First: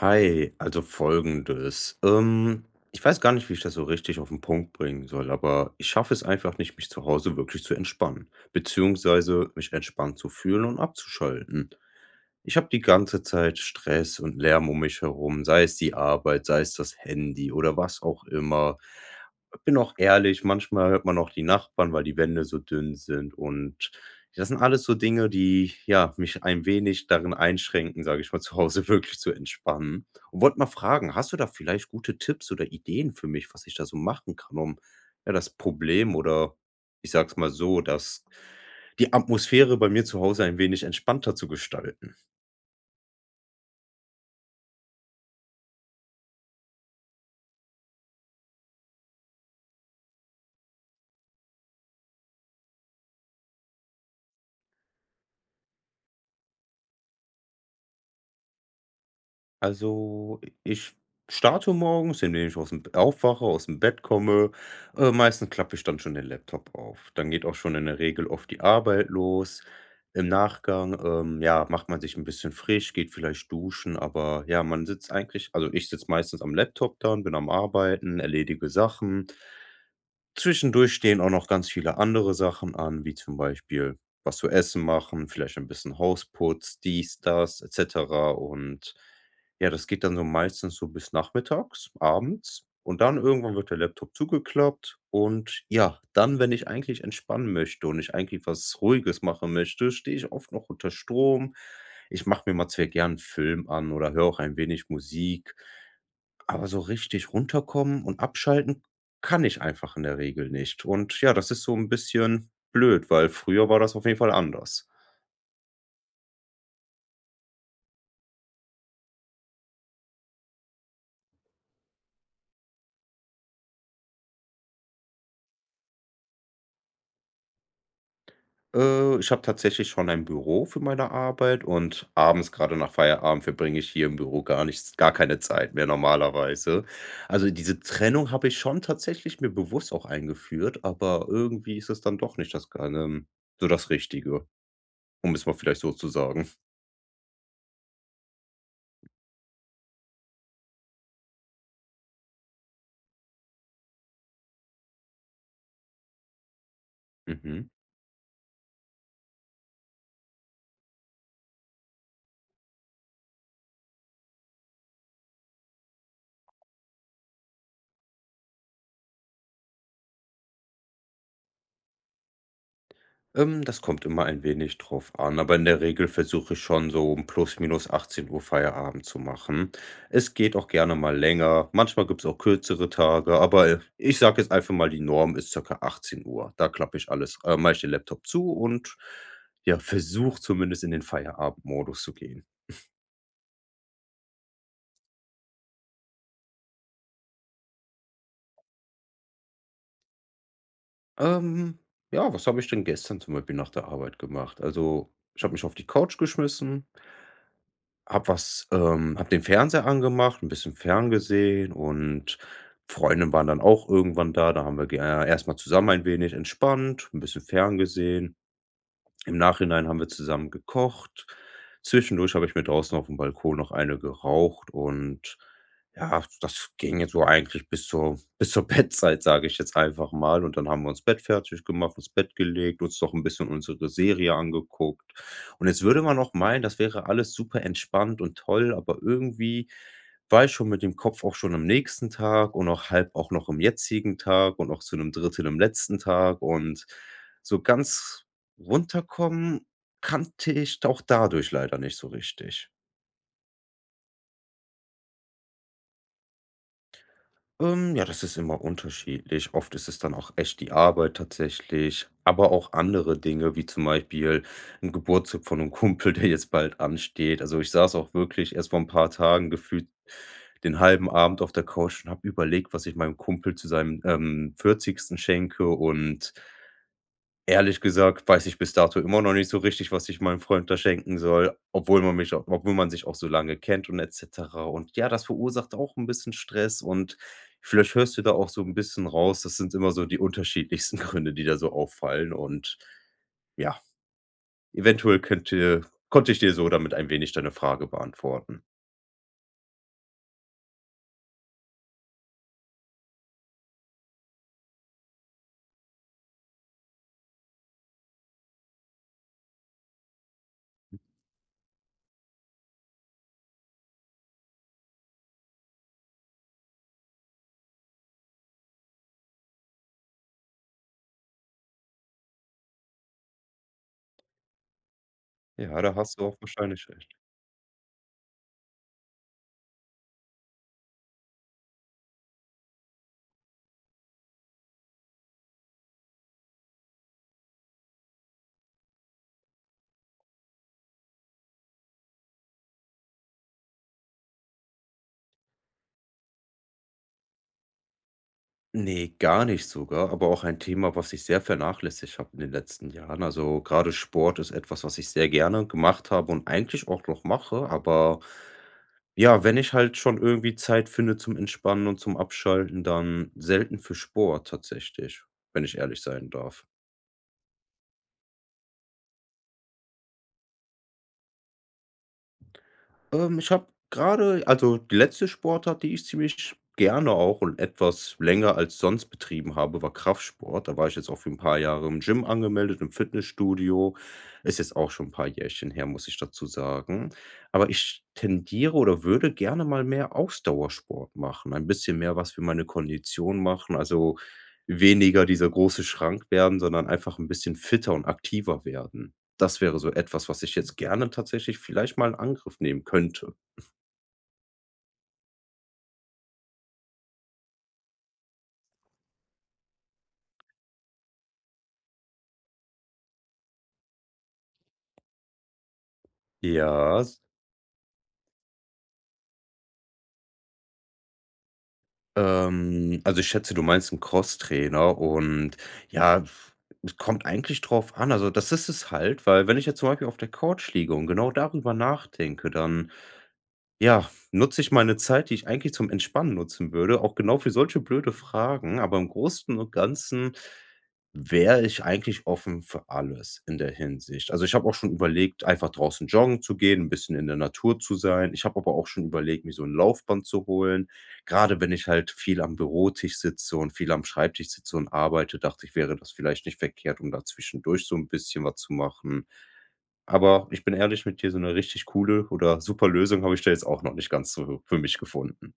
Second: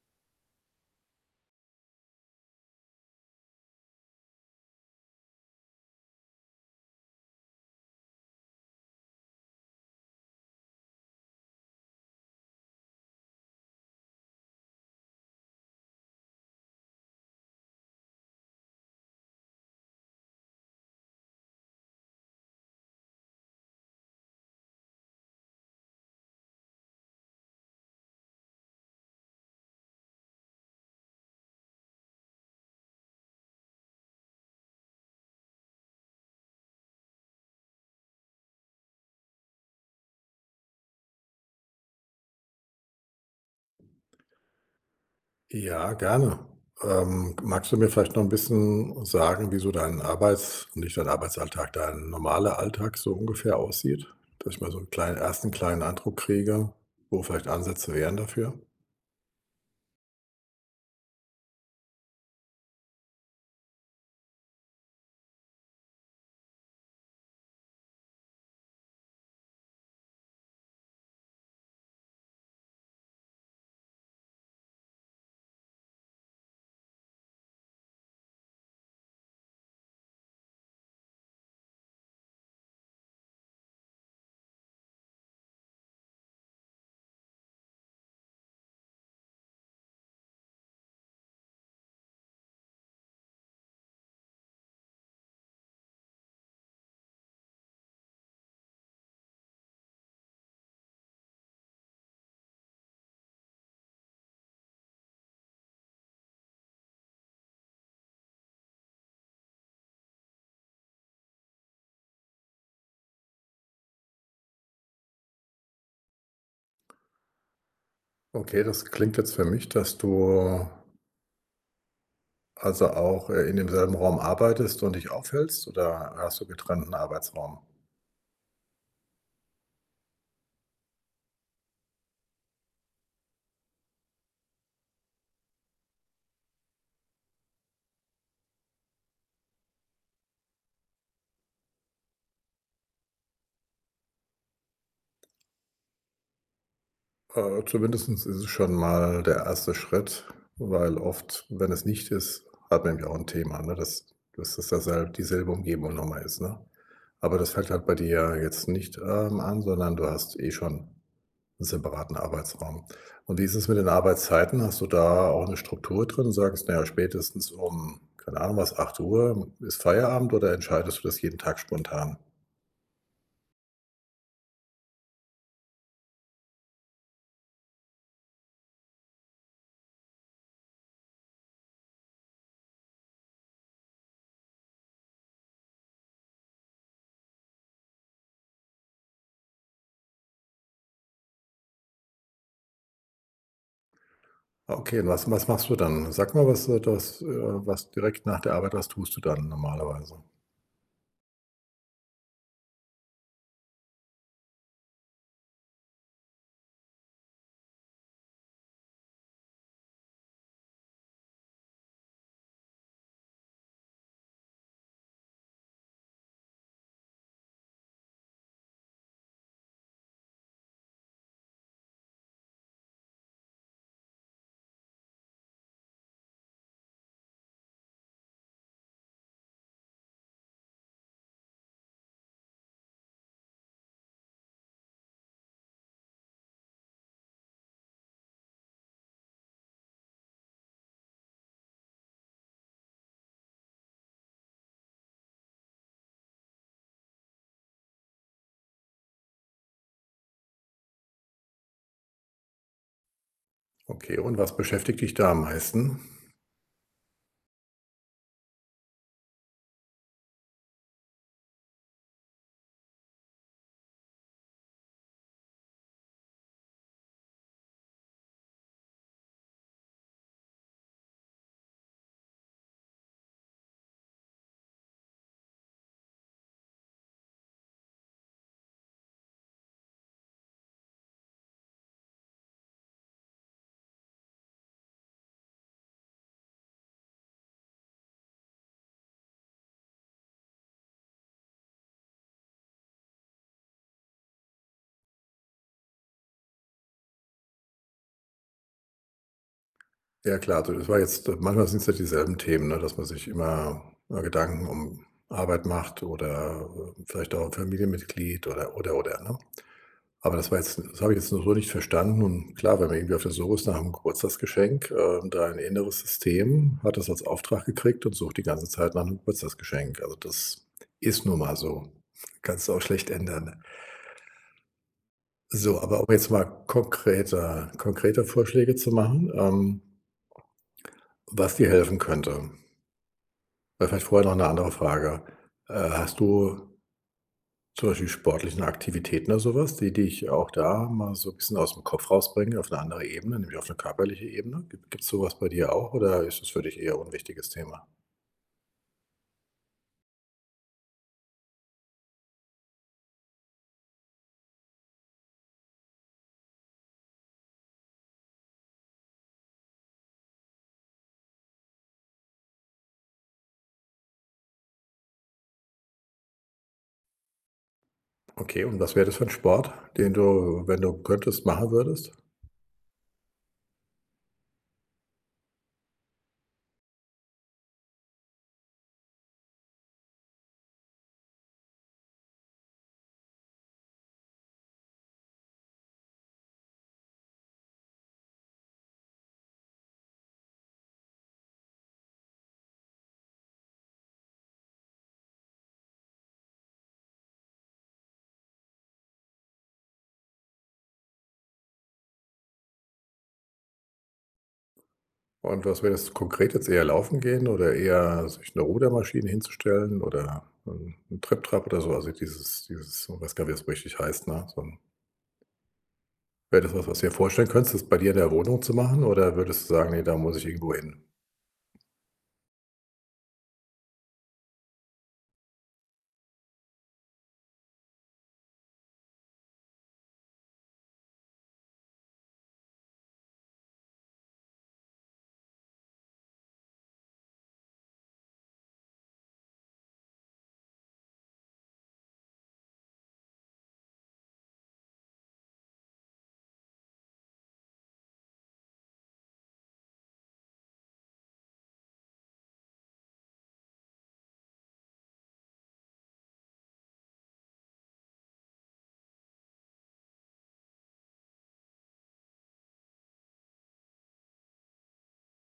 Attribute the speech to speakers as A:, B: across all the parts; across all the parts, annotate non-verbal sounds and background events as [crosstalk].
A: Hi, also Folgendes. Ich weiß gar nicht, wie ich das so richtig auf den Punkt bringen soll, aber ich schaffe es einfach nicht, mich zu Hause wirklich zu entspannen, beziehungsweise mich entspannt zu fühlen und abzuschalten. Ich habe die ganze Zeit Stress und Lärm um mich herum, sei es die Arbeit, sei es das Handy oder was auch immer. Bin auch ehrlich, manchmal hört man auch die Nachbarn, weil die Wände so dünn sind, und das sind alles so Dinge, die, ja, mich ein wenig darin einschränken, sage ich mal, [laughs] zu Hause wirklich zu entspannen. Und wollte mal fragen, hast du da vielleicht gute Tipps oder Ideen für mich, was ich da so machen kann, um, ja, das Problem oder, ich sage es mal so, dass die Atmosphäre bei mir zu Hause ein wenig entspannter zu gestalten?
B: Ja, gerne. Magst du mir vielleicht noch ein bisschen sagen, wie so dein Arbeits und nicht dein Arbeitsalltag, dein normaler Alltag so ungefähr aussieht? Dass ich mal so einen kleinen 1. kleinen Eindruck kriege, wo vielleicht Ansätze wären dafür?
A: Also, ich starte morgens, indem ich aus dem aufwache, aus dem Bett komme. Meistens klappe ich dann schon den Laptop auf. Dann geht auch schon in der Regel oft die Arbeit los. Im Nachgang, ja, macht man sich ein bisschen frisch, geht vielleicht duschen, aber ja, man sitzt eigentlich also, ich sitze meistens am Laptop dann, bin am Arbeiten, erledige Sachen. Zwischendurch stehen auch noch ganz viele andere Sachen an, wie zum Beispiel was zu essen machen, vielleicht ein bisschen Hausputz, dies, das et cetera. Und ja, das geht dann so meistens so bis nachmittags, abends. Und dann irgendwann wird der Laptop zugeklappt. Und ja, dann, wenn ich eigentlich entspannen möchte und ich eigentlich was Ruhiges machen möchte, stehe ich oft noch unter Strom. Ich mache mir mal sehr gern einen Film an oder höre auch ein wenig Musik. Aber so richtig runterkommen und abschalten kann ich einfach in der Regel nicht. Und ja, das ist so ein bisschen blöd, weil früher war das auf jeden Fall anders.
B: Okay, das klingt jetzt für mich, dass du also auch, in demselben Raum arbeitest und dich aufhältst, oder hast du getrennten Arbeitsraum?
A: Ich habe tatsächlich schon ein Büro für meine Arbeit, und abends, gerade nach Feierabend, verbringe ich hier im Büro gar keine Zeit mehr normalerweise. Also, diese Trennung habe ich schon tatsächlich mir bewusst auch eingeführt, aber irgendwie ist es dann doch nicht das, so das Richtige, um es mal vielleicht so zu sagen.
B: Zumindestens ist es schon mal der erste Schritt, weil oft, wenn es nicht ist, hat man ja auch ein Thema, ne, dass dass das dasselb dieselbe Umgebung noch mal ist, ne? Aber das
A: Mhm.
B: fällt halt bei dir ja jetzt nicht, an, sondern du hast eh schon einen separaten Arbeitsraum. Und wie ist es mit den Arbeitszeiten? Hast du da auch eine Struktur drin? Sagst: „Na ja, spätestens um, keine Ahnung was, 8 Uhr ist Feierabend“, oder entscheidest du das jeden Tag spontan?
A: Das kommt immer ein wenig drauf an, aber in der Regel versuche ich schon so um plus minus 18 Uhr Feierabend zu machen. Es geht auch gerne mal länger, manchmal gibt es auch kürzere Tage, aber ich sage jetzt einfach mal, die Norm ist circa 18 Uhr. Da klappe ich alles mache ich den Laptop zu und, ja, versuche zumindest in den Feierabendmodus zu gehen.
B: Okay, und was machst du dann? Sag mal, was du das, was direkt nach der Arbeit, was tust du dann normalerweise?
A: Ähm, ja, was habe ich denn gestern zum Beispiel nach der Arbeit gemacht? Also, ich habe mich auf die Couch geschmissen, habe den Fernseher angemacht, ein bisschen ferngesehen, und Freunde waren dann auch irgendwann da. Da haben wir ge erst zusammen ein wenig entspannt, ein bisschen ferngesehen. Im Nachhinein haben wir zusammen gekocht. Zwischendurch habe ich mir draußen auf dem Balkon noch eine geraucht, und ja, das ging jetzt so eigentlich bis zur [laughs] Bettzeit, sage ich jetzt einfach mal. Und dann haben wir uns Bett fertig gemacht, ins Bett gelegt, uns noch ein bisschen unsere Serie angeguckt. Und jetzt würde man noch meinen, das wäre alles super entspannt und toll, aber irgendwie war ich schon mit dem Kopf auch schon am nächsten Tag und auch halb auch noch im jetzigen Tag und auch zu einem Drittel im letzten Tag, und so ganz Runterkommen kannte ich auch dadurch leider nicht so richtig.
B: Okay, und was beschäftigt dich da am meisten?
A: Ja, das ist immer unterschiedlich. Oft ist es dann auch echt die Arbeit tatsächlich, aber auch andere Dinge, wie zum Beispiel ein Geburtstag von einem Kumpel, [laughs] der jetzt bald ansteht. Also, ich saß auch wirklich erst vor ein paar Tagen gefühlt den halben Abend auf der Couch und habe überlegt, was ich meinem Kumpel zu seinem, 40. schenke, und ehrlich gesagt, weiß ich bis dato immer noch nicht so richtig, was ich meinem Freund da schenken soll, obwohl man sich auch so lange kennt und et cetera. Und ja, das verursacht auch 'n bisschen Stress, und vielleicht hörst du da auch so 'n bisschen raus. Das sind immer so die unterschiedlichsten [laughs] Gründe, die da so auffallen. Und ja, eventuell könnte konnte ich dir so damit ein wenig deine Frage beantworten.
B: Ja klar, du, das war jetzt manchmal sind es ja dieselben Themen, ne, dass man sich immer, Gedanken um Arbeit macht oder, vielleicht auch 'n Familienmitglied oder, ne? Aber das war jetzt das habe ich jetzt nur so nicht verstanden. Und klar, wenn man irgendwie auf der Suche ist nach 'nem Geburtstagsgeschenk, dein inneres System hat das als Auftrag gekriegt und sucht die ganze Zeit nach 'nem Geburtstagsgeschenk. Also, das ist nun mal so. Kannst du auch schlecht ändern. So,
A: Ja, da
B: aber um
A: hast du
B: jetzt
A: auch
B: mal
A: wahrscheinlich recht.
B: konkreter Vorschläge zu machen, was dir helfen könnte. Oder vielleicht vorher noch eine andere Frage. Hast du zum Beispiel sportlichen Aktivitäten oder sowas, die ich auch da mal so 'n bisschen aus dem Kopf rausbringe auf eine andere Ebene, nämlich auf eine körperliche Ebene. Gibt's sowas bei dir auch, oder ist es für dich eher ein unwichtiges Thema?
A: Ne, gar nicht sogar, aber auch ein Thema, was ich sehr vernachlässigt habe in den letzten Jahren. Also, gerade Sport ist etwas, was ich sehr gerne gemacht habe und eigentlich auch noch mache, aber ja, wenn ich halt schon irgendwie Zeit finde zum Entspannen und zum Abschalten, dann selten für Sport tatsächlich, wenn ich ehrlich sein darf.
B: Okay, und was wäre das für ein Sport, den du, wenn du könntest, machen würdest?
A: Ich habe gerade, also, die letzte Sportart, die ich ziemlich gerne auch und etwas länger als sonst betrieben habe, war Kraftsport. Da war ich jetzt auch für ein paar Jahre im Gym angemeldet, im Fitnessstudio. Ist jetzt auch schon ein paar Jährchen her, muss ich dazu sagen. Aber ich tendiere oder würde gerne mal mehr Ausdauersport machen, ein bisschen mehr was für meine Kondition machen, also, weniger dieser große Schrank werden, sondern einfach ein bisschen fitter und aktiver werden. Das wäre so etwas, was ich jetzt gerne tatsächlich vielleicht mal in Angriff nehmen könnte.
B: Und was wäre das konkret, jetzt eher laufen gehen oder eher sich eine Rudermaschine hinzustellen oder ein 'n Trip-Trap oder so? Also dieses ich weiß gar nicht, wie es richtig heißt, ne? So 'n, wäre das was, was
A: Ja,
B: du dir
A: s
B: vorstellen könntest, das bei dir in der Wohnung zu machen, oder würdest du sagen: „Nee, da muss ich irgendwo hin?“
A: Also, ich schätze, du meinst 'n Crosstrainer, und ja, es kommt eigentlich drauf an. Also, das ist es halt, weil wenn ich jetzt zum Beispiel auf der Couch liege und genau darüber nachdenke, dann ja, nutze ich meine Zeit, die ich eigentlich zum Entspannen nutzen würde, auch genau für solche blöde Fragen, aber im Großen und Ganzen wäre ich eigentlich offen für alles in der Hinsicht. Also, ich habe auch schon überlegt, einfach draußen joggen zu gehen, ein bisschen in der Natur zu sein. Ich habe aber auch schon überlegt, mir so ein Laufband zu holen. Gerade wenn ich halt viel am Bürotisch sitze und viel am Schreibtisch sitze und arbeite, dachte ich, wäre das vielleicht nicht verkehrt, um da zwischendurch so ein bisschen was zu machen. Aber ich bin ehrlich mit dir, so eine richtig coole oder super Lösung habe ich da jetzt auch noch nicht ganz so für mich gefunden.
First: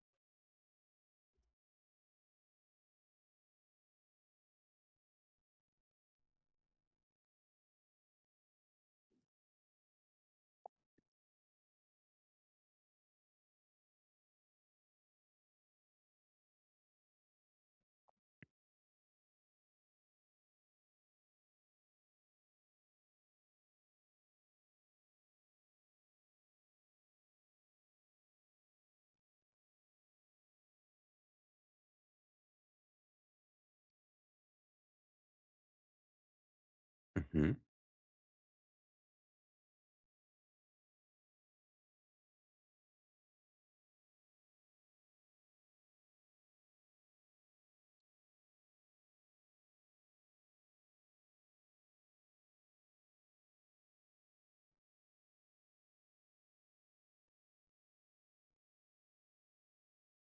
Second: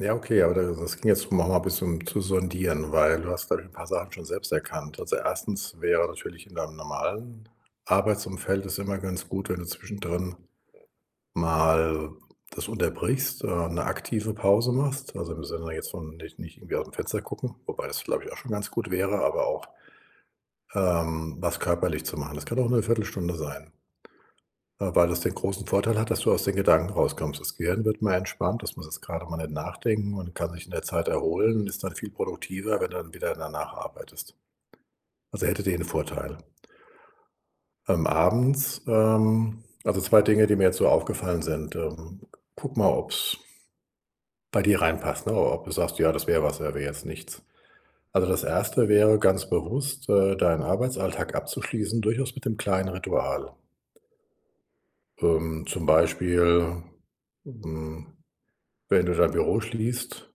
B: Ja, okay, aber da das ging jetzt um, noch mal 'n bisschen zu sondieren, weil du hast, glaube ich, 'n paar Sachen schon selbst erkannt. Also, erstens wäre natürlich in deinem normalen Arbeitsumfeld es immer ganz gut, wenn du zwischendrin mal das unterbrichst, 'ne aktive Pause machst. Also, im Sinne jetzt von nicht irgendwie aus dem Fenster gucken, wobei das, glaube ich, auch schon ganz gut wäre, aber auch, was körperlich zu machen. Das kann auch eine Viertelstunde sein. Weil das den großen Vorteil hat, dass du aus den Gedanken rauskommst. Das Gehirn wird mal entspannt, das muss jetzt gerade mal nicht nachdenken und kann sich in der Zeit erholen und ist dann viel produktiver, wenn du dann wieder danach arbeitest. Also, hätte den Vorteil.
A: Mhm,
B: Abends, also 2 Dinge, die mir jetzt so aufgefallen sind. Guck mal, ob's bei dir reinpasst, ne? Ob du sagst: „Ja, das wäre was, wäre jetzt nichts.“ Also, das erste wäre ganz bewusst, deinen Arbeitsalltag abzuschließen, durchaus mit dem kleinen Ritual. Zum Beispiel, hm wenn du dein Büro schließt,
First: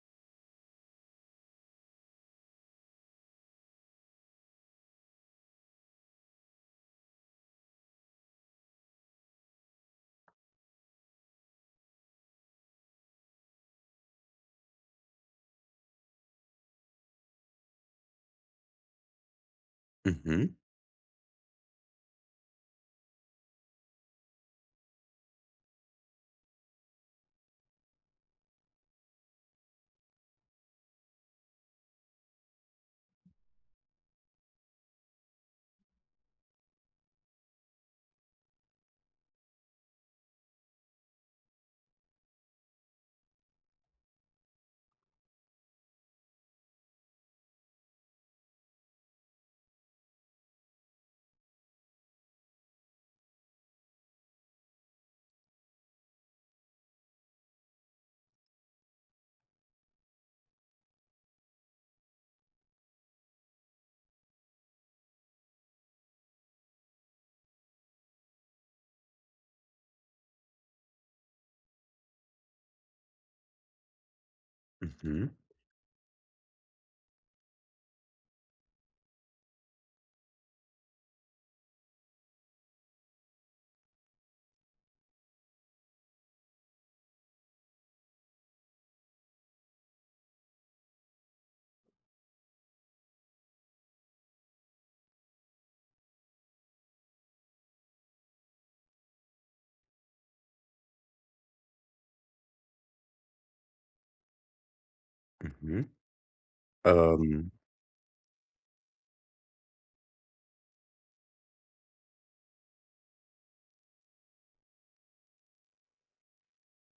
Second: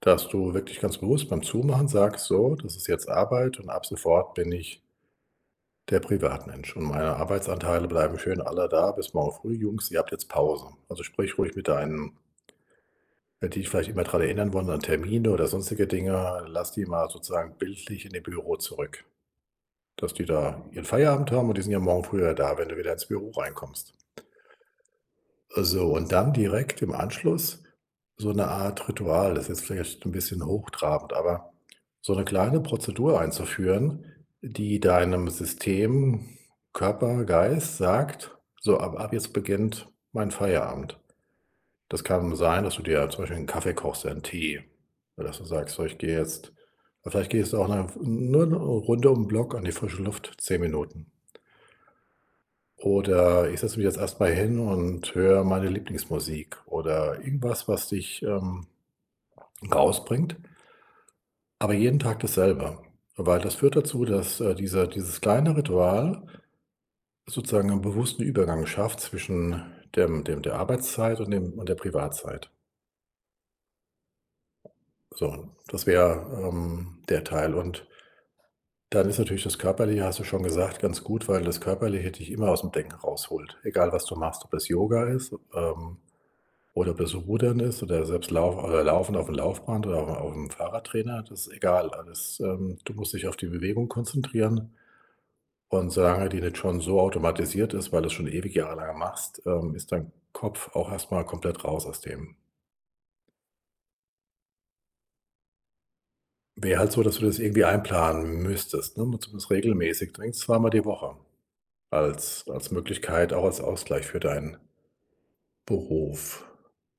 B: dass du wirklich ganz bewusst beim Zumachen sagst: „So, das ist jetzt Arbeit und ab sofort bin ich der Privatmensch und meine Arbeitsanteile bleiben schön alle da bis morgen früh. Jungs, ihr habt jetzt Pause.“ Also, sprich ruhig mit deinen, wenn die dich vielleicht immer dran erinnern wollen an Termine oder sonstige Dinge, lass die mal sozusagen bildlich in dem Büro zurück, dass die
A: mhm,
B: da ihren Feierabend haben und die sind ja morgen früher da, wenn du wieder ins Büro reinkommst. So, und dann direkt im Anschluss so eine Art Ritual, das ist jetzt vielleicht ein bisschen hochtrabend, aber so eine kleine Prozedur einzuführen, die deinem System, Körper, Geist sagt: „So, ab jetzt beginnt mein Feierabend.“ Das kann sein, dass du dir zum Beispiel einen Kaffee kochst, einen Tee, oder dass du sagst: „So, ich gehe jetzt“, vielleicht gehst du auch 'ne, nur 'ne Runde um 'n Block an die frische Luft, 10 Minuten. Oder ich setze mich jetzt erstmal hin und höre meine Lieblingsmusik oder irgendwas, was dich, rausbringt, aber jeden Tag dasselbe. Weil das führt dazu, dass, dieser dieses kleine Ritual sozusagen einen bewussten Übergang schafft zwischen dem der Arbeitszeit und dem und der Privatzeit.
A: mhm,
B: So, das wäre, der Teil. Und dann ist natürlich das Körperliche, hast du schon gesagt, ganz gut, weil das Körperliche dich immer aus dem Denken rausholt, egal was du machst, ob das Yoga ist, oder ob das so Rudern ist oder selbst Lauf oder Laufen aufm Laufband oder auf dem Fahrradtrainer, das ist egal alles. Du musst dich auf die Bewegung konzentrieren, und solange die nicht schon so automatisiert ist, weil du es schon ewig jahrelang machst, ist dein Kopf auch erstmal komplett raus aus dem.
A: mhm.
B: Wäre halt so, dass du das
A: Ähm,
B: irgendwie einplanen müsstest, ne, zumindest regelmäßig, dringend 2-mal die Woche als Möglichkeit, auch als Ausgleich für deinen Beruf.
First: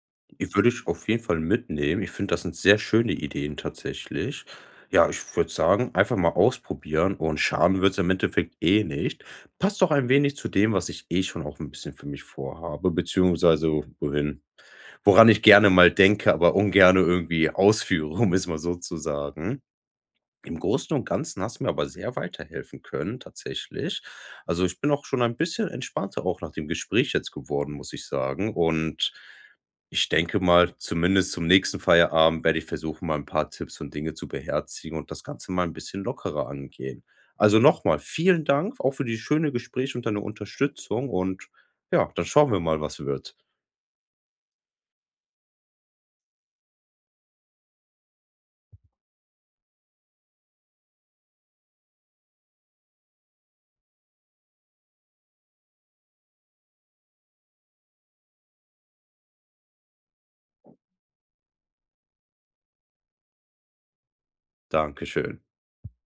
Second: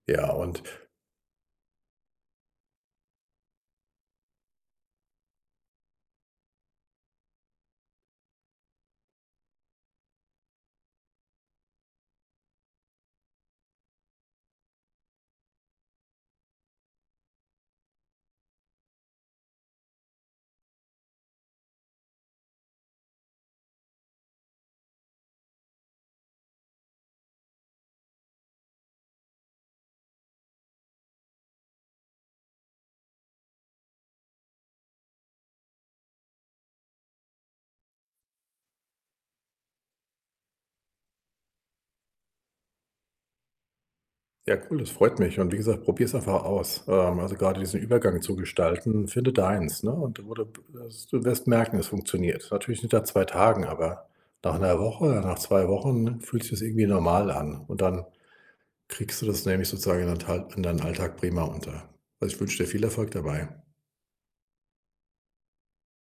B: Ja,
A: Die
B: und
A: würde ich auf jeden Fall mitnehmen. Ich finde, das sind sehr schöne Ideen tatsächlich. Ja, ich würde sagen, einfach mal ausprobieren, und schaden wird es im Endeffekt eh nicht. Passt doch ein wenig zu dem, was ich eh schon auch ein bisschen für mich vorhabe, beziehungsweise wohin woran ich gerne mal denke, aber ungerne irgendwie ausführe, [laughs] um es mal so zu sagen. Im Großen und Ganzen hast du mir aber sehr weiterhelfen können, tatsächlich. Also, ich bin auch schon ein bisschen entspannter auch nach dem Gespräch jetzt geworden, muss ich sagen. Und ich denke mal, zumindest zum nächsten Feierabend werde ich versuchen, mal ein paar Tipps und Dinge zu beherzigen und das Ganze mal ein bisschen lockerer angehen. Also, nochmal vielen Dank auch für die schöne Gespräche und deine Unterstützung und ja, dann schauen wir mal, was wird.
B: ja, cool, das freut mich. Und wie gesagt, probier's einfach aus. Also gerade diesen Übergang zu gestalten, finde deins, ne? Und wo du das, du wirst merken, es funktioniert. Natürlich nicht nach 2 Tagen, aber nach einer Woche, nach 2 Wochen fühlt sich das irgendwie normal an. Und dann kriegst du das nämlich sozusagen in deinen Tal in deinen Alltag prima unter. Also, ich wünsche dir viel Erfolg dabei.
A: Dankeschön.